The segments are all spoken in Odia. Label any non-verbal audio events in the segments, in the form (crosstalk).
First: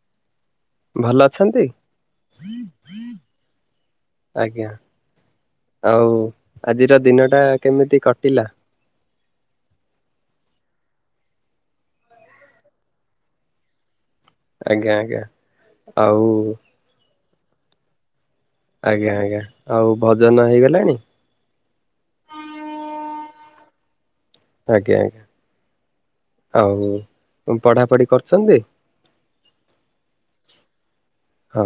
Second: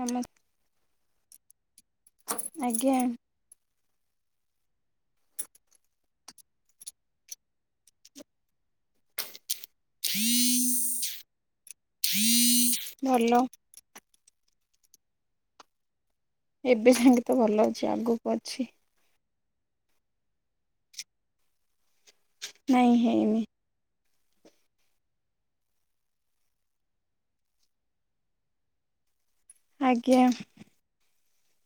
ନମସ୍ ଭଲ ଅଛନ୍ତି? ଆଜ୍ଞା ଆଜ୍ଞା ଆଉ ଆଜିର ଦିନଟା କେମିତି କଟିଲା? ଭଲ। ଆଜ୍ଞା ଆଜ୍ଞା ଆଉ ତେ ଭଲ ଅଛି ଆଗକୁ ଅଛି। ଆଜ୍ଞା ଆଜ୍ଞା ଆଉ ଭୋଜନ ହେଇଗଲାଣି? ନାଇଁ ହେଇନି। ଆଜ୍ଞା ଆଜ୍ଞା। ଆଉ ପଢାପଢି କରୁଛନ୍ତି? ଆଜ୍ଞା। ହଁ।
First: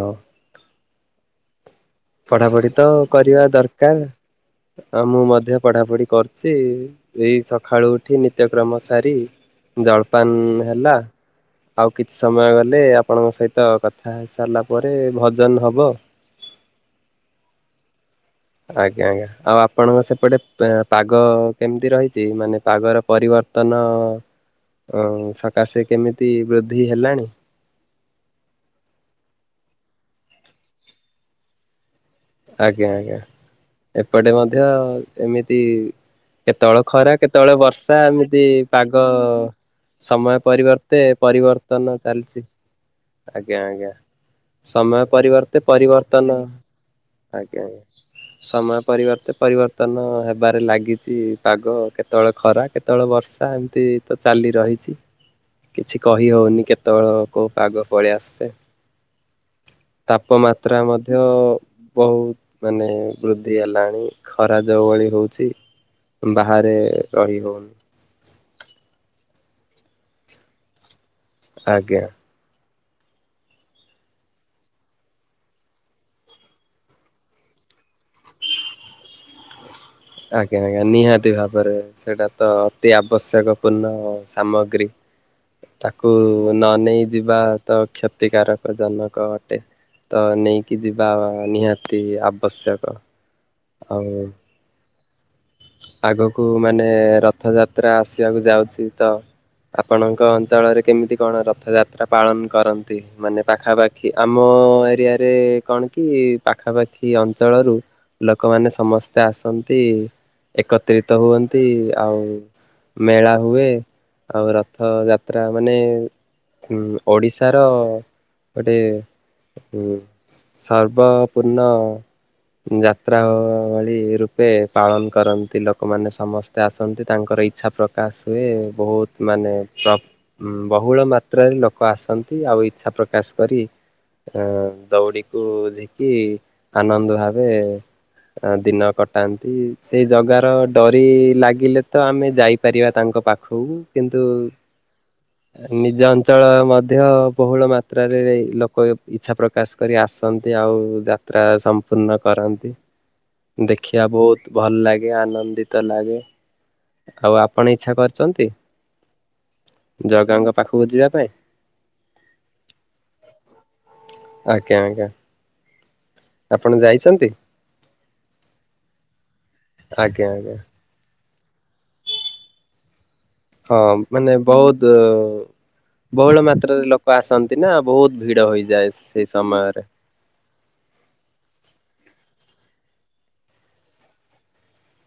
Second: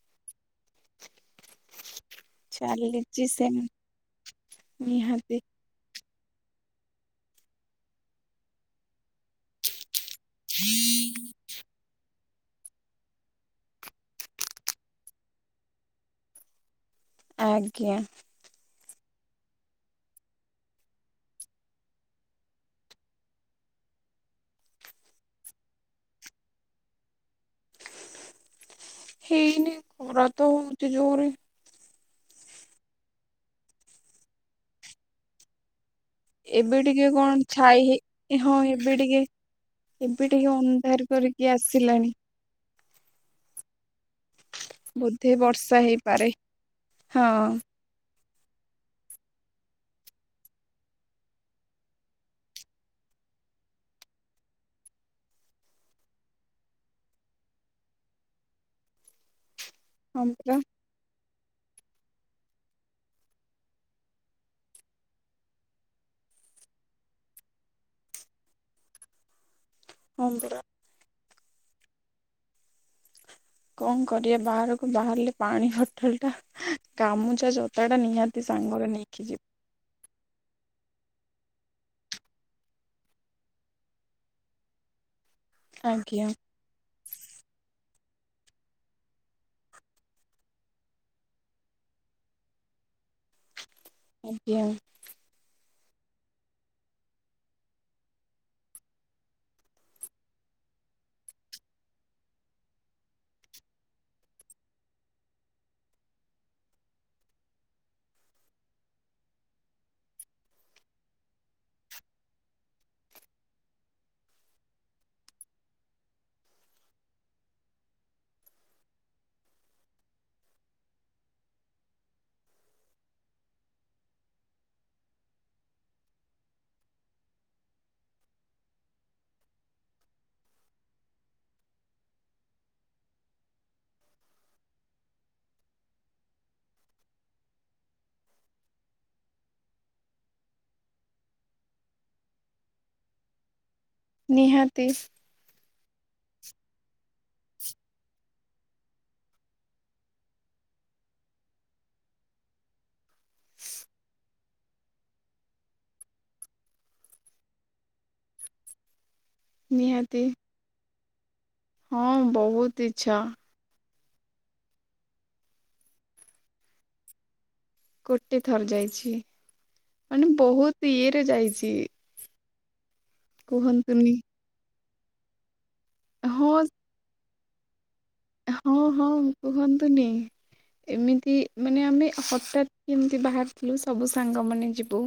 ପଢାପଢି ତ ଚାଲିଛି କରିବା ସେମ ଦରକାର ଆଉ ମୁଁ ନିହାତି ମଧ୍ୟ ପଢା ପଢି କରୁ ଚି ଏଇ ସକାଳୁ ଉଠି ନିତ୍ୟକ୍ରମ ସାରି ଜଳ ହେ ହେଲା ଆଉ କିଛି କି ସମୟ ଗଲେ ଆପଣଙ୍କ ସହିତ କଥା ସାରିଲା ପରେ ଭଜନ ହବ। ଆଜ୍ଞା। ଆଜ୍ଞା ଆଜ୍ଞା ଆଉ ଆପଣଙ୍କ ସେପଟେ ପାଗ କେମିତି ରହିଛି। ମାନେ ପାଗର ପରିବର୍ତ୍ତନ। ନ ସକାଶେ କେମିତି ବୃଦ୍ଧି ହେଲାଣି। ହେଇନି ଖରା ତ ହଉଛି ଜୋରରେ। ଆଜ୍ଞା ଆଜ୍ଞା ଏପଟେ ମଧ୍ୟ ଏମିତି ଏବେ କେତେବେଳେ ଟିକେ ଖରା କଣ କେତେବେଳେ ଛାଇ ବର୍ଷା ହେଇ ଏମିତି ହଁ ଏବେ ପାଗ ଟିକେ ଏବେ ସମୟ ଟିକେ ପରିବର୍ତ୍ତେ ଅନ୍ଧାର କରିକି ପରିବର୍ତ୍ତନ ଆସିଲାଣି ଚାଲିଛି ଆଜ୍ଞା ଆଜ୍ଞା। ସମୟ ବୋଧେ ପରିବର୍ତେ ବର୍ଷା ହେଇପାରେ। ପରିବର୍ତ୍ତନ ହଁ ଆଜ୍ଞା ଆଜ୍ଞା। ସମୟ ପରିବର୍ତ୍ତେ ପରିବର୍ତନ ହେବାରେ ଲାଗିଛି ପାଗ କେତେବେଳେ ଖରା କେତେବେଳେ ବର୍ଷା ଏମିତି ତ ଚାଲି ରହିଛି। କିଛି କହି ହଉନି କେତେବେଳ କୋଉଁ ପାଗ ପଳେଇ ଆସେ। ହଁ ପରା ତାପମାତ୍ରା ମଧ୍ୟ ବହୁତ ମାନେ ବୃଦ୍ଧି ହେଲାଣି ଖରା ଯୋଉଁ ଭଳି ହେଉଛି। ବାହାରେ ରହି ହଉନି। (inaudible) ହଁ ପରା। ଆଜ୍ଞା। କଣ କରିବା ବାହାରକୁ ବାହାରିଲେ ପାଣି ବୋଟଲ ଟା ଗାମୁଚା ଜୋତା ଟା ନିହାତି ସାଙ୍ଗରେ ନେଇକି ଯିବ। ଆଜ୍ଞା ଆଜ୍ଞା ନିହାତି ଭାବରେ ସେଇଟା ତ ଅତି ଆବଶ୍ୟକ ପୂର୍ଣ ସାମଗ୍ରୀ। ତାକୁ ଆଜ୍ଞା ନ ନେଇ ଯିବା ତ କ୍ଷତିକାରକ ଜନକ ଅଟେ। ତ ନେଇକି ଯିବା ନିହାତି ଆବଶ୍ୟକ। ଆଉ ଆଜ୍ଞା। ଆଗକୁ ମାନେ ରଥଯାତ୍ରା ଆସିବାକୁ ଯାଉଛି ତ ଆପଣଙ୍କ ଅଞ୍ଚଳରେ କେମିତି କଣ ରଥଯାତ୍ରା ପାଳନ କରନ୍ତି। ମାନେ ପାଖାପାଖି ଆମ ଆମ ଏରିଆ ରେ କଣ କି ପାଖାପାଖି ଅଞ୍ଚଳରୁ ଲୋକମାନେ ସମସ୍ତେ ଆସନ୍ତି ଏକତ୍ରିତ ହୁଅନ୍ତି ଆଉ ମେଳା ହୁଏ ଆଉ ରଥ ଯାତ୍ରା ମାନେ ଓଡ଼ିଶାର ଗୋଟେ ହୁଁ ସର୍ବା ପୂର୍ଣ ଯାତ୍ରା ଭଳି ରୂପେ ପାଳନ କରନ୍ତି। ଲୋକମାନେ ସମସ୍ତେ ଆସନ୍ତି। ତାଙ୍କର ଇଚ୍ଛା ପ୍ରକାଶ ହୁଏ ବହୁତ ମାନେ ବହୁଳ ମାତ୍ରାରେ ଲୋକ ଆସନ୍ତି। ଆଉ ଇଛା ପ୍ରକାଶ କରି ଅ ଦଉଡି କୁ ଝିକି ଆନନ୍ଦ ଭାବେ ଦିନ କଟାନ୍ତି ସେଇ ଜଗାର ଡରି ଲାଗିଲେ ତ ଆମେ ଯାଇପାରିବା ତାଙ୍କ ପାଖକୁ କିନ୍ତୁ ନିହାତି। ନିଜ ଅଞ୍ଚଳ ମଧ୍ୟ ବହୁଳ ମାତ୍ରାରେ ଲୋକ ଇଚ୍ଛା ପ୍ରକାଶ କରି ଆସନ୍ତି ଆଉ ଯାତ୍ରା ସମ୍ପୂର୍ଣ୍ଣ କରନ୍ତି, ଦେଖିବା ବହୁତ ଭଲ ଲାଗେ ଆନନ୍ଦିତ ଲାଗେ ଆଉ ଆପଣ ଇଚ୍ଛା କରିଛନ୍ତି? ନିହାତି ଜଗା ଙ୍କ ପାଖକୁ ଯିବା ପାଇଁ? ହଁ ବହୁତ ଇଚ୍ଛା। ଆଜ୍ଞା, ଆଜ୍ଞା, ଆପଣ ଯାଇଛନ୍ତି? ଗୋଟେ ଥର ଯାଇଛି, ଆଜ୍ଞା ମାନେ ଆଜ୍ଞା ବହୁତ ଇଏରେ ଯାଇଛି। ହଁ, କୁହନ୍ତୁନି ମାନେ ବହୁତ ବହୁଳ ହଁ ମାତ୍ରାରେ ଲୋକ ଆସନ୍ତି ନା, ବହୁତ ଭିଡ ହଁ, ହୋଇଯାଏ ହଁ, ସେଇ ସମୟରେ କୁହନ୍ତୁନି ଏମିତି ମାନେ ଆମେ ହଠାତ୍ କେମିତି ବାହାରିଥିଲୁ, ସବୁ ସାଙ୍ଗ ମାନେ ଯିବୁ।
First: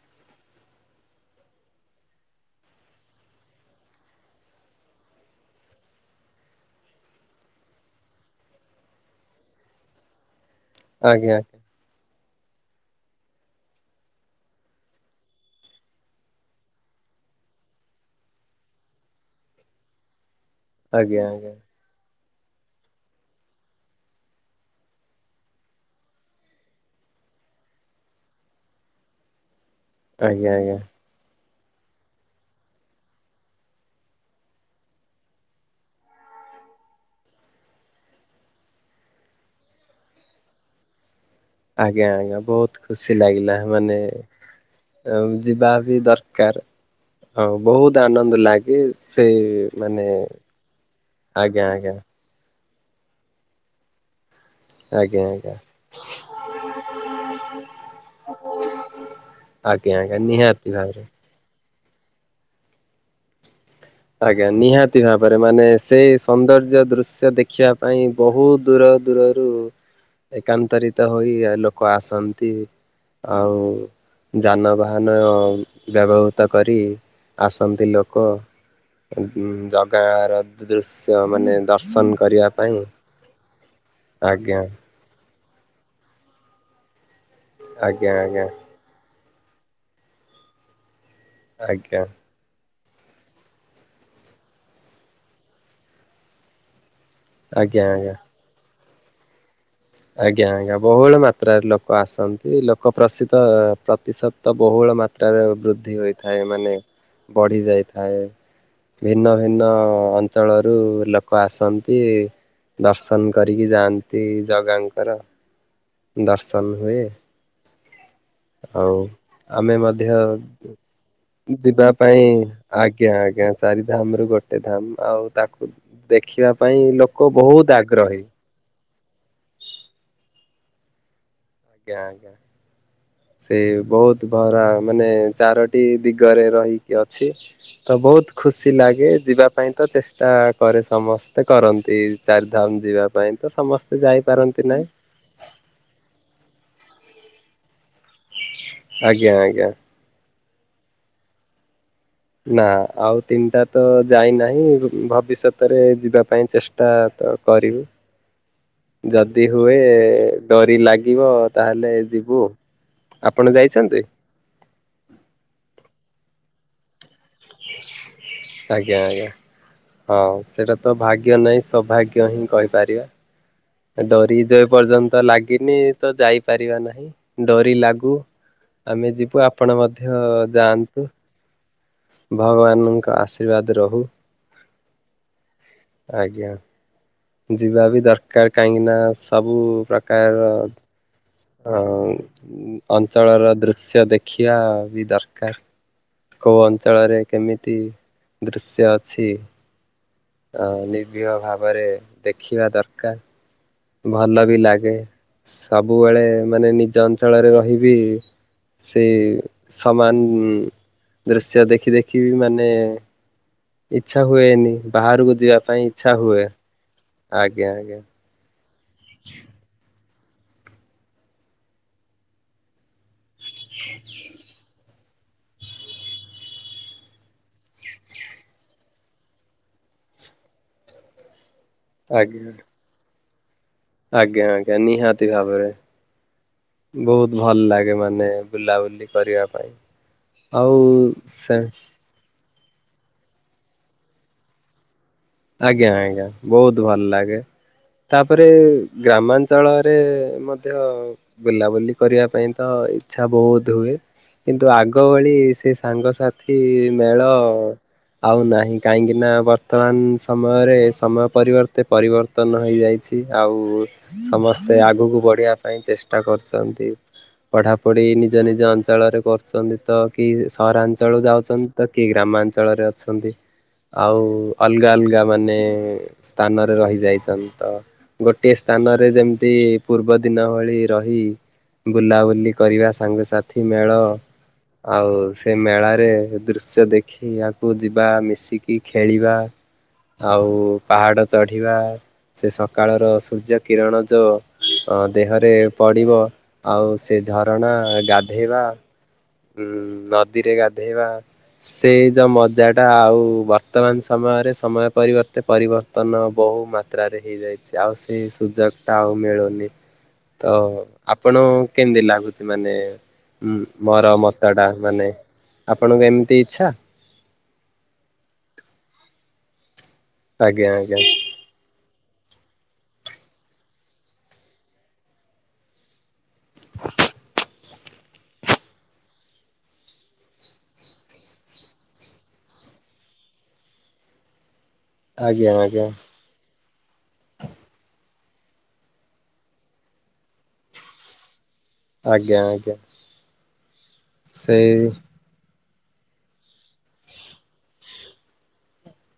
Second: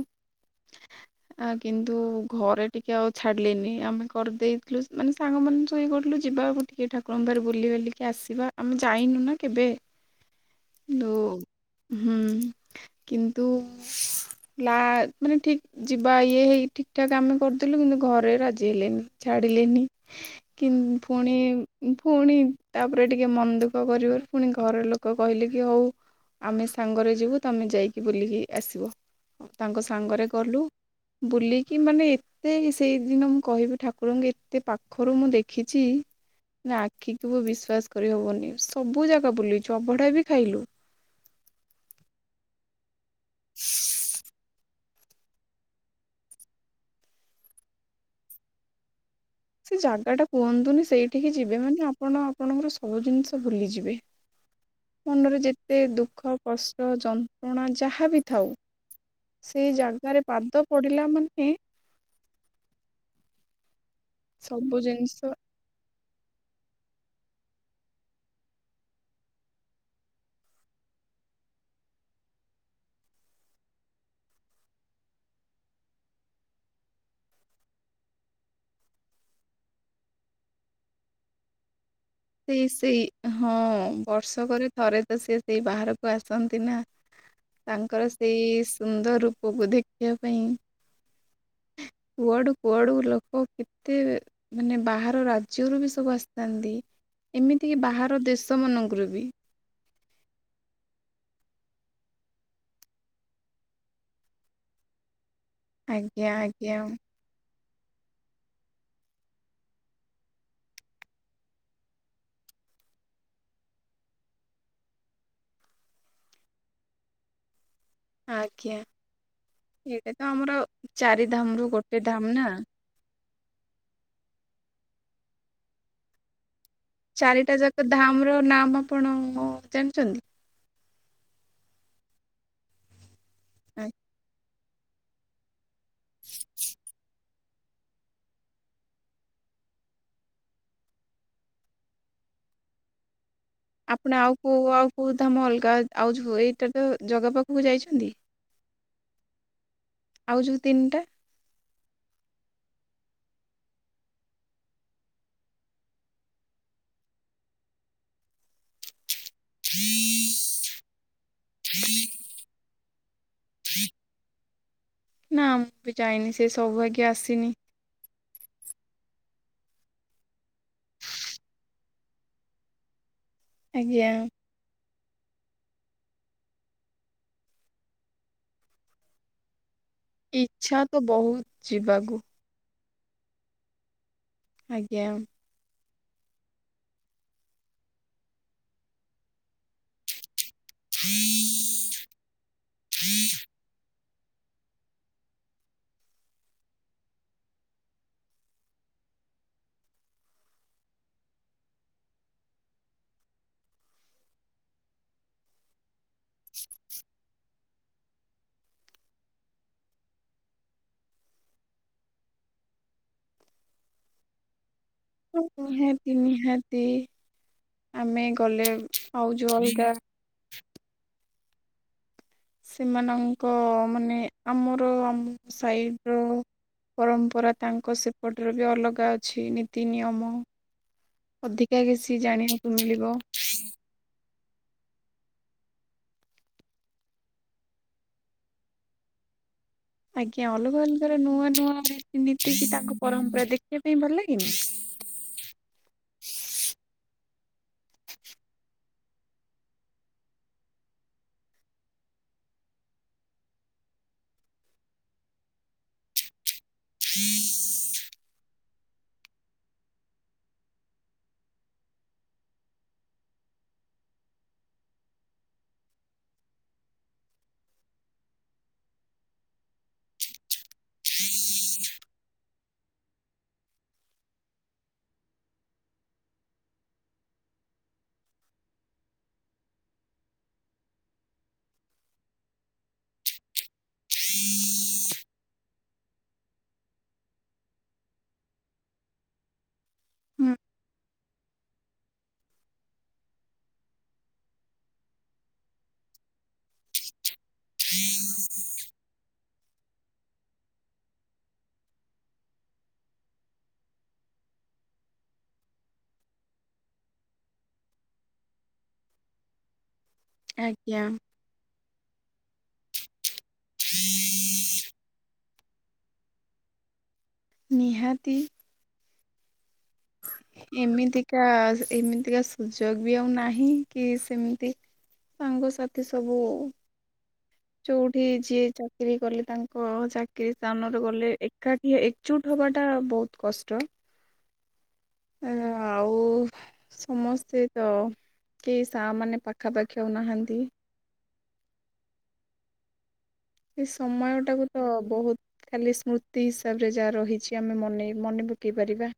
ଆ କିନ୍ତୁ ଘରେ ଟିକେ ଆଉ ଛାଡିଲେନି, ଆମେ କରିଦେଇଥିଲୁ ମାନେ ସାଙ୍ଗ ମାନ ସବୁ ଇଏ କରିଥିଲୁ ଯି ବାକୁ ଟିକେ ଠାକୁରଙ୍କ ପାଖରେ ବୁଲିବାଲି ଆସିବା, ଆମେ ଯାଇନୁ ନା କେବେ, ନ୍ତୁ ଆଜ୍ଞା ହୁଁ। (inaudible) କିନ୍ତୁ ଲା ମାନେ ଠିକ ଯିବା ଇଏ ହେଇ ଠିକ ଠାକ ଆମେ କରିଦେଲୁ, କିନ୍ତୁ ଘରେ ରାଜି ହେଲେନି, ଛାଡ଼ିଲେନି କି ଆଜ୍ଞା ପୁଣି ଆଜ୍ଞା ପୁଣି ତାପରେ ଟିକେ ମନ ଦୁଃଖ କରିବାରୁ, ପୁଣି ଘର ଲୋକ କହିଲେ କି ହଉ ଆମେ ସାଙ୍ଗରେ ଯିବୁ, ତମେ ଯାଇକି ବୁଲିକି ଆସିବ। ତାଙ୍କ ସାଙ୍ଗରେ ଆଜ୍ଞା ଗଲୁ, ଆଜ୍ଞା ବୁଲିକି କି ମାନେ ଏତେ ସେଇଦିନ ମୁଁ କହିବି ଠାକୁରଙ୍କୁ ଏତେ ପାଖରୁ ମୁଁ ଦେଖିଛି। ନା ଆଖି କୁ ବି ବିଶ୍ୱ ବିଶ୍ୱାସ କରିହବନି, ସବୁ ଜାଗା ବୁଲିଛୁ, ଅବଢା ବି ଖାଇଲୁ। ଆଜ୍ଞା, ଆଜ୍ଞା, ବହୁତ ଖୁସି ଲାଗିଲା, ମାନେ ଆ ଯିବା ବି ଦରକାର, ହଁ ବହୁତ ଆନନ୍ଦ ଲାଗେ। ସେ ସେ ମାନେ ଜାଗା ଟା କୁହନ୍ତୁନି, ସେଇଠିକି ଯିବେ ଆଜ୍ଞା ମାନେ ଆଜ୍ଞା ଆପଣ ଆପଣଙ୍କର ସବୁ ଜିନିଷ ଭୁଲିଯିବେ। ଆଜ୍ଞା ଆଜ୍ଞା ମନରେ ଯେତେ ଦୁଃଖ, କଷ୍ଟ, ଯନ୍ତ୍ରଣା ଯାହା ବିି ଥାଉ। ସେଇ ଆଜ୍ଞା ଆଜ୍ଞା ଜାଗାରେ ପାଦ ନିହାତି ଭାବରେ ପଡିଲା ମାନେ ଆଜ୍ଞା, ସବୁ ନିହାତି ଜିନିଷ ଭାବରେ ମାନେ ସେଇ ସୌନ୍ଦର୍ଯ୍ୟ ଦୃଶ୍ୟ ଦେଖିବା ପାଇଁ ବହୁତ ଦୂର ଦୂରରୁ ଏକାନ୍ତରିତ ହୋଇ ଲୋକ ଆସନ୍ତି, ଆଉ ଯାନବାହାନ ବ୍ୟବହୃତ କରି ଆସନ୍ତି ଲୋକ। ଜଗା ର ଦୃଶ୍ୟ ମାନେ ଦର୍ଶନ କରିବା ସେଇ, ପାଇଁ ସେଇ ହଁ ବର୍ଷ ଆଜ୍ଞା ପରେ ଥରେ ତ ସେ ସେଇ ବାହାରକୁ ଆସନ୍ତି ନା, ତାଙ୍କର ଆଜ୍ଞା ଆଜ୍ଞା ସେଇ ସୁନ୍ଦର ରୂପ କୁ ଦେଖିବା ପାଇଁ ଆଜ୍ଞା। କୁଆଡ଼ୁ ଲୋକ କେତେ ମାନେ ବାହାର ରାଜ୍ୟରୁ ବି ସବୁ ଆସିଥାନ୍ତି। ଏମିତିକି ଆଜ୍ଞା ଆଜ୍ଞା ବାହାର ଦେଶ ମାନଙ୍କରୁ ବି ଆଜ୍ଞା, ଆଜ୍ଞା, ବହୁଳ ମାତ୍ରାରେ ଲୋକ ଆସନ୍ତି, ଲୋକ ପ୍ରସିଦ୍ଧ ପ୍ରତିଶତ ତ ବହୁଳ ମାତା ତ୍ରାର ବୃଦ୍ଧି ଆଜ୍ଞା ହୋଇଥାଏ, ମାନେ ଆଜ୍ଞା ବଢି ଯାଇଥାଏ। ଭିନ୍ନ ଭିନ୍ନ ଅଞ୍ଚଳରୁ ଲୋକ ଆସନ୍ତି। ଦର୍ଶନ କରିକି ଯାଆନ୍ତି ଜଗାଙ୍କର, ଦର୍ଶନ ହୁଏ। ଆଜ୍ଞା। ଆଉ ଆମେ ମଧ୍ୟ ଏଇଟା ତ ଆମର ଚାରି ଧାମ ରୁ ଯିବା ଗୋଟେ ଧାମ ପାଇଁ- ନା ଆଜ୍ଞା, ଆଜ୍ଞା, ଚାରିଧାମ ରୁ ଗୋଟେ ଗୋଟେ ଧାମ ଆଉ ତାକୁ ଦେଖିବା ପାଇଁ ଲୋକ ଚାରିଟା ବହୁତ ଯାକ ଆଗ୍ରହୀ ଧାମ ର ନାମ ଆପଣ ଜାଣିଛନ୍ତି? ଆଜ୍ଞା, ଆଜ୍ଞା, ସେ ବହୁତ ଭରା ମାନେ ଚାରଟି ଇ ଦିଗରେ ରହିକି ଅଛି। ତ ବହୁତ ଖୁସି ଲାଗେ। ଯିବା ପାଇଁ ତ ଚେଷ୍ଟା କରେ ସମସ୍ତେ କରନ୍ତି ଚାରି ଧାମ ଧାମ ଯିବା ପାଇଁ। ତ ସମସ୍ତେ ଆପଣ ଆଉ ଯାଇପାରନ୍ତି କୋଉ ନାହିଁ ଆଉ କୋଉ ଧାମ ଅଲଗା ଆଉ ଯୋଉ ଟାକୁ ଜଗା ପାଖକୁ ଯାଇଛନ୍ତି? ଆଜ୍ଞା ଆଜ୍ଞା। ଆଉ ଯୋଉ ତିନଟା ନା ଆଉ ତିନଟା ତ ଯାଇନାହିଁ। ଭବିଷ୍ୟତରେ ଯିବା ପାଇଁ ଚେଷ୍ଟା ତ କହିବି। ଯଦି ହୁଏ ଡୋରି ଲାଗିବ ତାହେଲେ ଯିବୁ। ଆପଣ ଯାଇଛନ୍ତି? ନା ମୁଁ ବି ଯା ସେ ସୌଭାଗ୍ୟ ଆସିନି। ଆଜ୍ଞା ଆଜ୍ଞା ହଁ ସେଇଟା ତ ଭାଗ୍ୟ ନାହିଁ ସୌଭାଗ୍ୟ ହିଁ କହିପାରିବା। ଆଜ୍ଞା। ଡୋରି ଯେ ପର୍ଯ୍ୟନ୍ତ ତ ଲାଗିନି ତ ଯାଇପାରିବା ନାହିଁ ଡୋରି ଲାଗୁ ଆମେ ଯିବୁ ଆପଣ ମଧ୍ୟ ଇଚ୍ଛା ତ ଯାଆନ୍ତୁ ବହୁତ ଯିବାକୁ ଭଗବାନଙ୍କ ଆଶୀର୍ବାଦ ରୋହୁ। ଆଜ୍ଞା। ଆଜ୍ଞା। ଯିବା ବି ଦରକାର କାହିଁକି ନା ସବୁ ପ୍ରକାରର ଅ ଅଞ୍ଚଳର ଦୃଶ୍ୟ ଦେଖିଆ ବି ଦରକାର। କୋଉ ଅଞ୍ଚଳରେ କେମିତି ଦୃଶ୍ୟ ଅଛି। ଅ ନିର୍ବିହ ଭାବରେ ଦେଖିବା ଦରକାର। ଭଲ ବି ଲାଗେ ସବୁବେଳେ ମାନେ ନିଜ ଅଞ୍ଚଳରେ ରହି ବି ସେ ସମାନ ଦୃଶ୍ୟ ଦେଖି ଦେଖି ମାନେ ଇଛା ହୁଏନି। ବାହାରକୁ ଯିବା ପାଇଁ ଇଚ୍ଛା ନିହାତି ହୁଏ ନିହାତି ଆଜ୍ଞା ଆଜ୍ଞା ଆମେ ଗଲେ ଆଉ ଯୋଉ ଅଲଗା ସେମାନଙ୍କ ମାନେ ଆମର ଆମ ସାଇଟ୍ ର ପରମ୍ପରା ତାଙ୍କ ସେପଟରେ ବି ଅଲଗା ଅଛି ନୀତି ନିୟମ। ଅଧିକା କିଛି ଆଜ୍ଞା। ଜାଣିବାକୁ (inaudible) ମିଳିବ। ଆଜ୍ଞା ଆଜ୍ଞା ନିହାତି ଭାବରେ। ବୋହୁତ ଭଲ ଲାଗେ ମାନେ ବୁଲାବୁଲି କରିବା ପାଇଁ। ଆଜ୍ଞା ଆଉ ଅଲଗା ଅଲଗା ର ନୂଆ ସେ ନୂଆ ମାନେ ପିନ୍ଧି (inaudible) ଏତିକି ତାଙ୍କ ପରମ୍ପରା ଦେଖିବା ପାଇଁ ଭଲ ଲାଗେନି (inaudible) ଆଜ୍ଞା ଆଜ୍ଞା ବହୁତ ଭଲ ଲାଗେ। ତାପରେ ଗ୍ରାମାଞ୍ଚଳରେ ମଧ୍ୟ ବୁଲାବୁଲି କରିବା ପାଇଁ ତ ଇଛା ବହୁତ ହୁଏ। କିନ୍ତୁ ଆଗ ଭଳି ସେ ସାଙ୍ଗସାଥି ମେଳ ଆଉ ନାହିଁ କାହିଁକି ନା ବର୍ତ୍ତମାନ ସମୟରେ ସମୟ ପରିବର୍ତ୍ତେ ପରିବର୍ତ୍ତନ ହେଇଯାଇଛି ଆଉ (inaudible) ସମସ୍ତେ ଆଗକୁ ପଢିବା ପାଇଁ ଚେଷ୍ଟା କରୁଚନ୍ତି। ପଢାପଢି ନିଜ ନିଜ ଅଞ୍ଚଳରେ କରୁଚନ୍ତି ତ କି ସହରାଞ୍ଚଳ ଯାଉଚନ୍ତି ତ କିଏ ଗ୍ରାମ ଗ୍ରାମାଞ୍ଚଳରେ ଅଛନ୍ତି ଆଉ ଅଲଗା ଅଲଗା ମାନେ ସ୍ଥାନରେ ରହି ଯାଇଛନ୍ତି ତ ଗୋଟିଏ ସ୍ଥାନରେ ଯେମିତି ପୂର୍ବ ଦି ଦିନ ଭଳି ରହି ବୁଲାବୁଲି କରିବା ସାଙ୍ଗସାଥି ମେଳ ଆଉ ସେ ମେଳା ରେ ଦୃଶ୍ୟ ଦେଖି ଆକୁ ଯିବା ମିଶିକି ଖେଳିବା ହୁଁ, ଆଉ ପାହାଡ ଚଢ଼ିବା ସେ ସକାଳର ସୂର୍ଯ୍ୟ କିରଣ ଯେଉଁ ଦେହରେ ପଡ଼ିବ। ଆଉ ସେ ଝରଣା ଗାଧେଇବା ହୁଁ ନଦୀରେ ଗାଧେଇବା ସେ ଯୋଉଁ ମଜା ଟା ଆଉ ବର୍ତ୍ତମାନ ସମୟରେ ସମୟ ପରିବର୍ତ୍ତେ ପରିବର୍ତ୍ତନ ବହୁତ ବୋହୁ ମାତ୍ରାରେ ହେଇଯାଇଛି। ଆଉ ସେଇ ସୁଯୋଗ ଟା ଆଉ ମିଳୁନି। ତ ଆଜ୍ଞା ଆପଣ କେମିତି ଲାଗୁଛି ମାନେ ମୋର ମତଟା ମାନେ ଆପଣଙ୍କୁ ଏମିତି ଇଚ୍ଛା ନିହାତି ଆଜ୍ଞା ଆଜ୍ଞା ଏମିତିକା ଏମିତିକା ସୁଯୋଗ ବି ଆଉ ନାହିଁ କି ସେମିତି ସାଙ୍ଗ ସାଥି ସବୁ ଯେଉଁଠି ଯିଏ ଚାକିରି କଲେ। ତାଙ୍କ ଚାକିରି ସ୍ଥାନରେ ଗଲେ। ଏକାଠି ଏକଚଜୁଟ ହବ। ହବଟା ବହୁତ କଷ୍ଟ। ଆଜ୍ଞା ଆଜ୍ଞା ଆଁ। ଆଉ ସମସ୍ତେ ତ କେହି ସାଙ୍ଗ ମାନେ ପାଖା ପାଖି ଆଉ ନାହାନ୍ତି। ଆଜ୍ଞା ଆଜ୍ଞା ଆଁ। ଏଇ ସମୟ ଟାକୁ ତ ବହୁତ ଖାଲି ସ୍ମୃତି ହିସାବରେ ଯାହା ରହିଛି। ଆମେ ମନ ମନେପକେଇବୁ। ପକେଇ ପାରିବା।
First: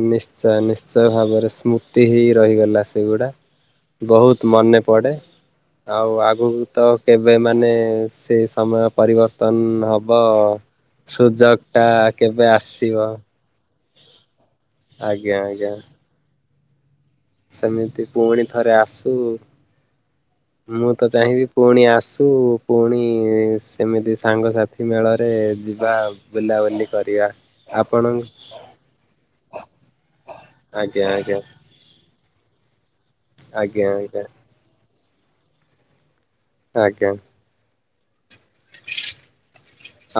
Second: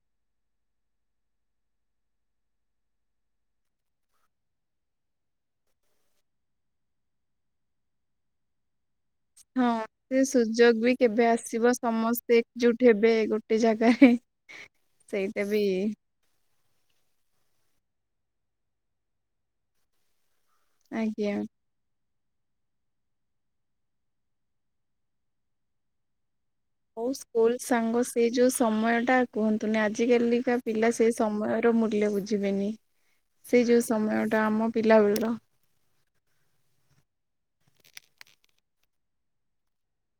ଓନିଶ୍ଚୟ ନିଶ୍ଚୟ ଭାବରେ ସ୍ମୃତି ହେଇ ରହିଗଲା। ସେଗୁଡା ବହୁତ ମନେ ପଡ଼େ। ଆଉ ଆଗକୁ ତ କେବେ ମାନେ ସେଇ ସମୟ ହଁ ପରିବର୍ତ୍ତନ ସେ ହବ ସୁଯୋଗ ବି କେବେ ସେ ସୁଯୋଗ ଆସିବ ଟା କେବେ ଆସିବ। ଏହେଁ ଆଜ୍ଞା ସେଇଟା ବି ଆଜ୍ଞା। ସେମିତି ପୁଣି ଥରେ ଆସୁ ମୁଁ ତ ଆଜ୍ଞା। ଚାହିଁବି ପୁଣି ଆସୁ ପୁଣି ସେମିତି ସାଙ୍ଗସାଥି ମେଳରେ ଯିବା। ବୁଲାବୁଲି ମୋ କରିବା ସ୍କୁଲ ସାଙ୍ଗ ଆପଣ ସେଇ ଯେଉଁ ସମୟ ଟା କୁହନ୍ତୁନି। ଆଜି କାଲି କା ପିଲା ଆଜ୍ଞା ସେଇ ଆଜ୍ଞା ସମୟର ମୁଲ୍ୟ ବୁଝିବେନି। ସେଇ ଯେଉଁ ଆଜ୍ଞା ଆଜ୍ଞା ସମୟଟା ଆମ ପିଲା ବେଳର ଆଜ୍ଞା ଆଁ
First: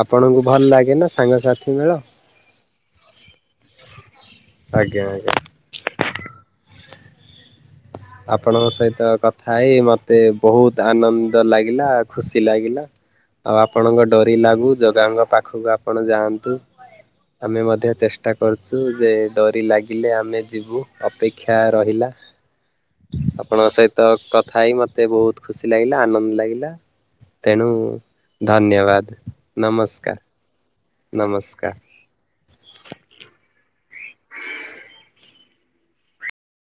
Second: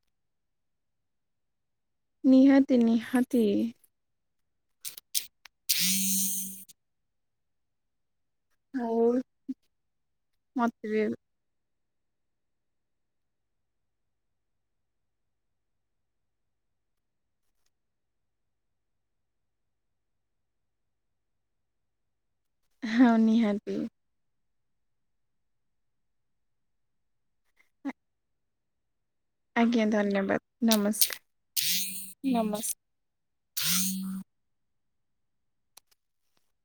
ଆପଣଙ୍କୁ ଭଲ ଲାଗେନା ସାଙ୍ଗସାଥି ମେଳ ନିହାତି ନିହାତି ଇ ଆଜ୍ଞା ଆଜ୍ଞା ଆଁ। ପିଂ ପିଂ ଆପଣଙ୍କ ସହିତ କଥା ହେଇ ମତେ ବହୁତ ମତେ ବି ଆନନ୍ଦ ଲାଗିଲା। ଆଉ ଖୁସି ଲାଗିଲା। ଆଉ ଆପଣଙ୍କ ଡୋରି ଲାଗୁ ଜଗାଙ୍କ ପାଖକୁ ଆପଣ ଯାଆନ୍ତୁ। ଆମେ ମଧ୍ୟ ଚେଷ୍ଟା କରୁଛୁ। ଯେ ଡୋରି ଲାଗିଲେ ଆମେ ଯିବୁ ଅପେକ୍ଷା ରହିଲା। ହଁ ଆପଣଙ୍କ ନିହାତି ସହିତ କଥ ଥାଇ ମୋତେ ବହୁତ ଖୁସି ଲାଗିଲା। ଆନନ୍ଦ ଲାଗିଲା। ତେଣୁ ଧନ୍ୟବାଦ! ଆଜ୍ଞା ନମସ୍କାର ଧନ୍ୟବାଦ ନମସ୍ତେ। ନମସ୍କାର।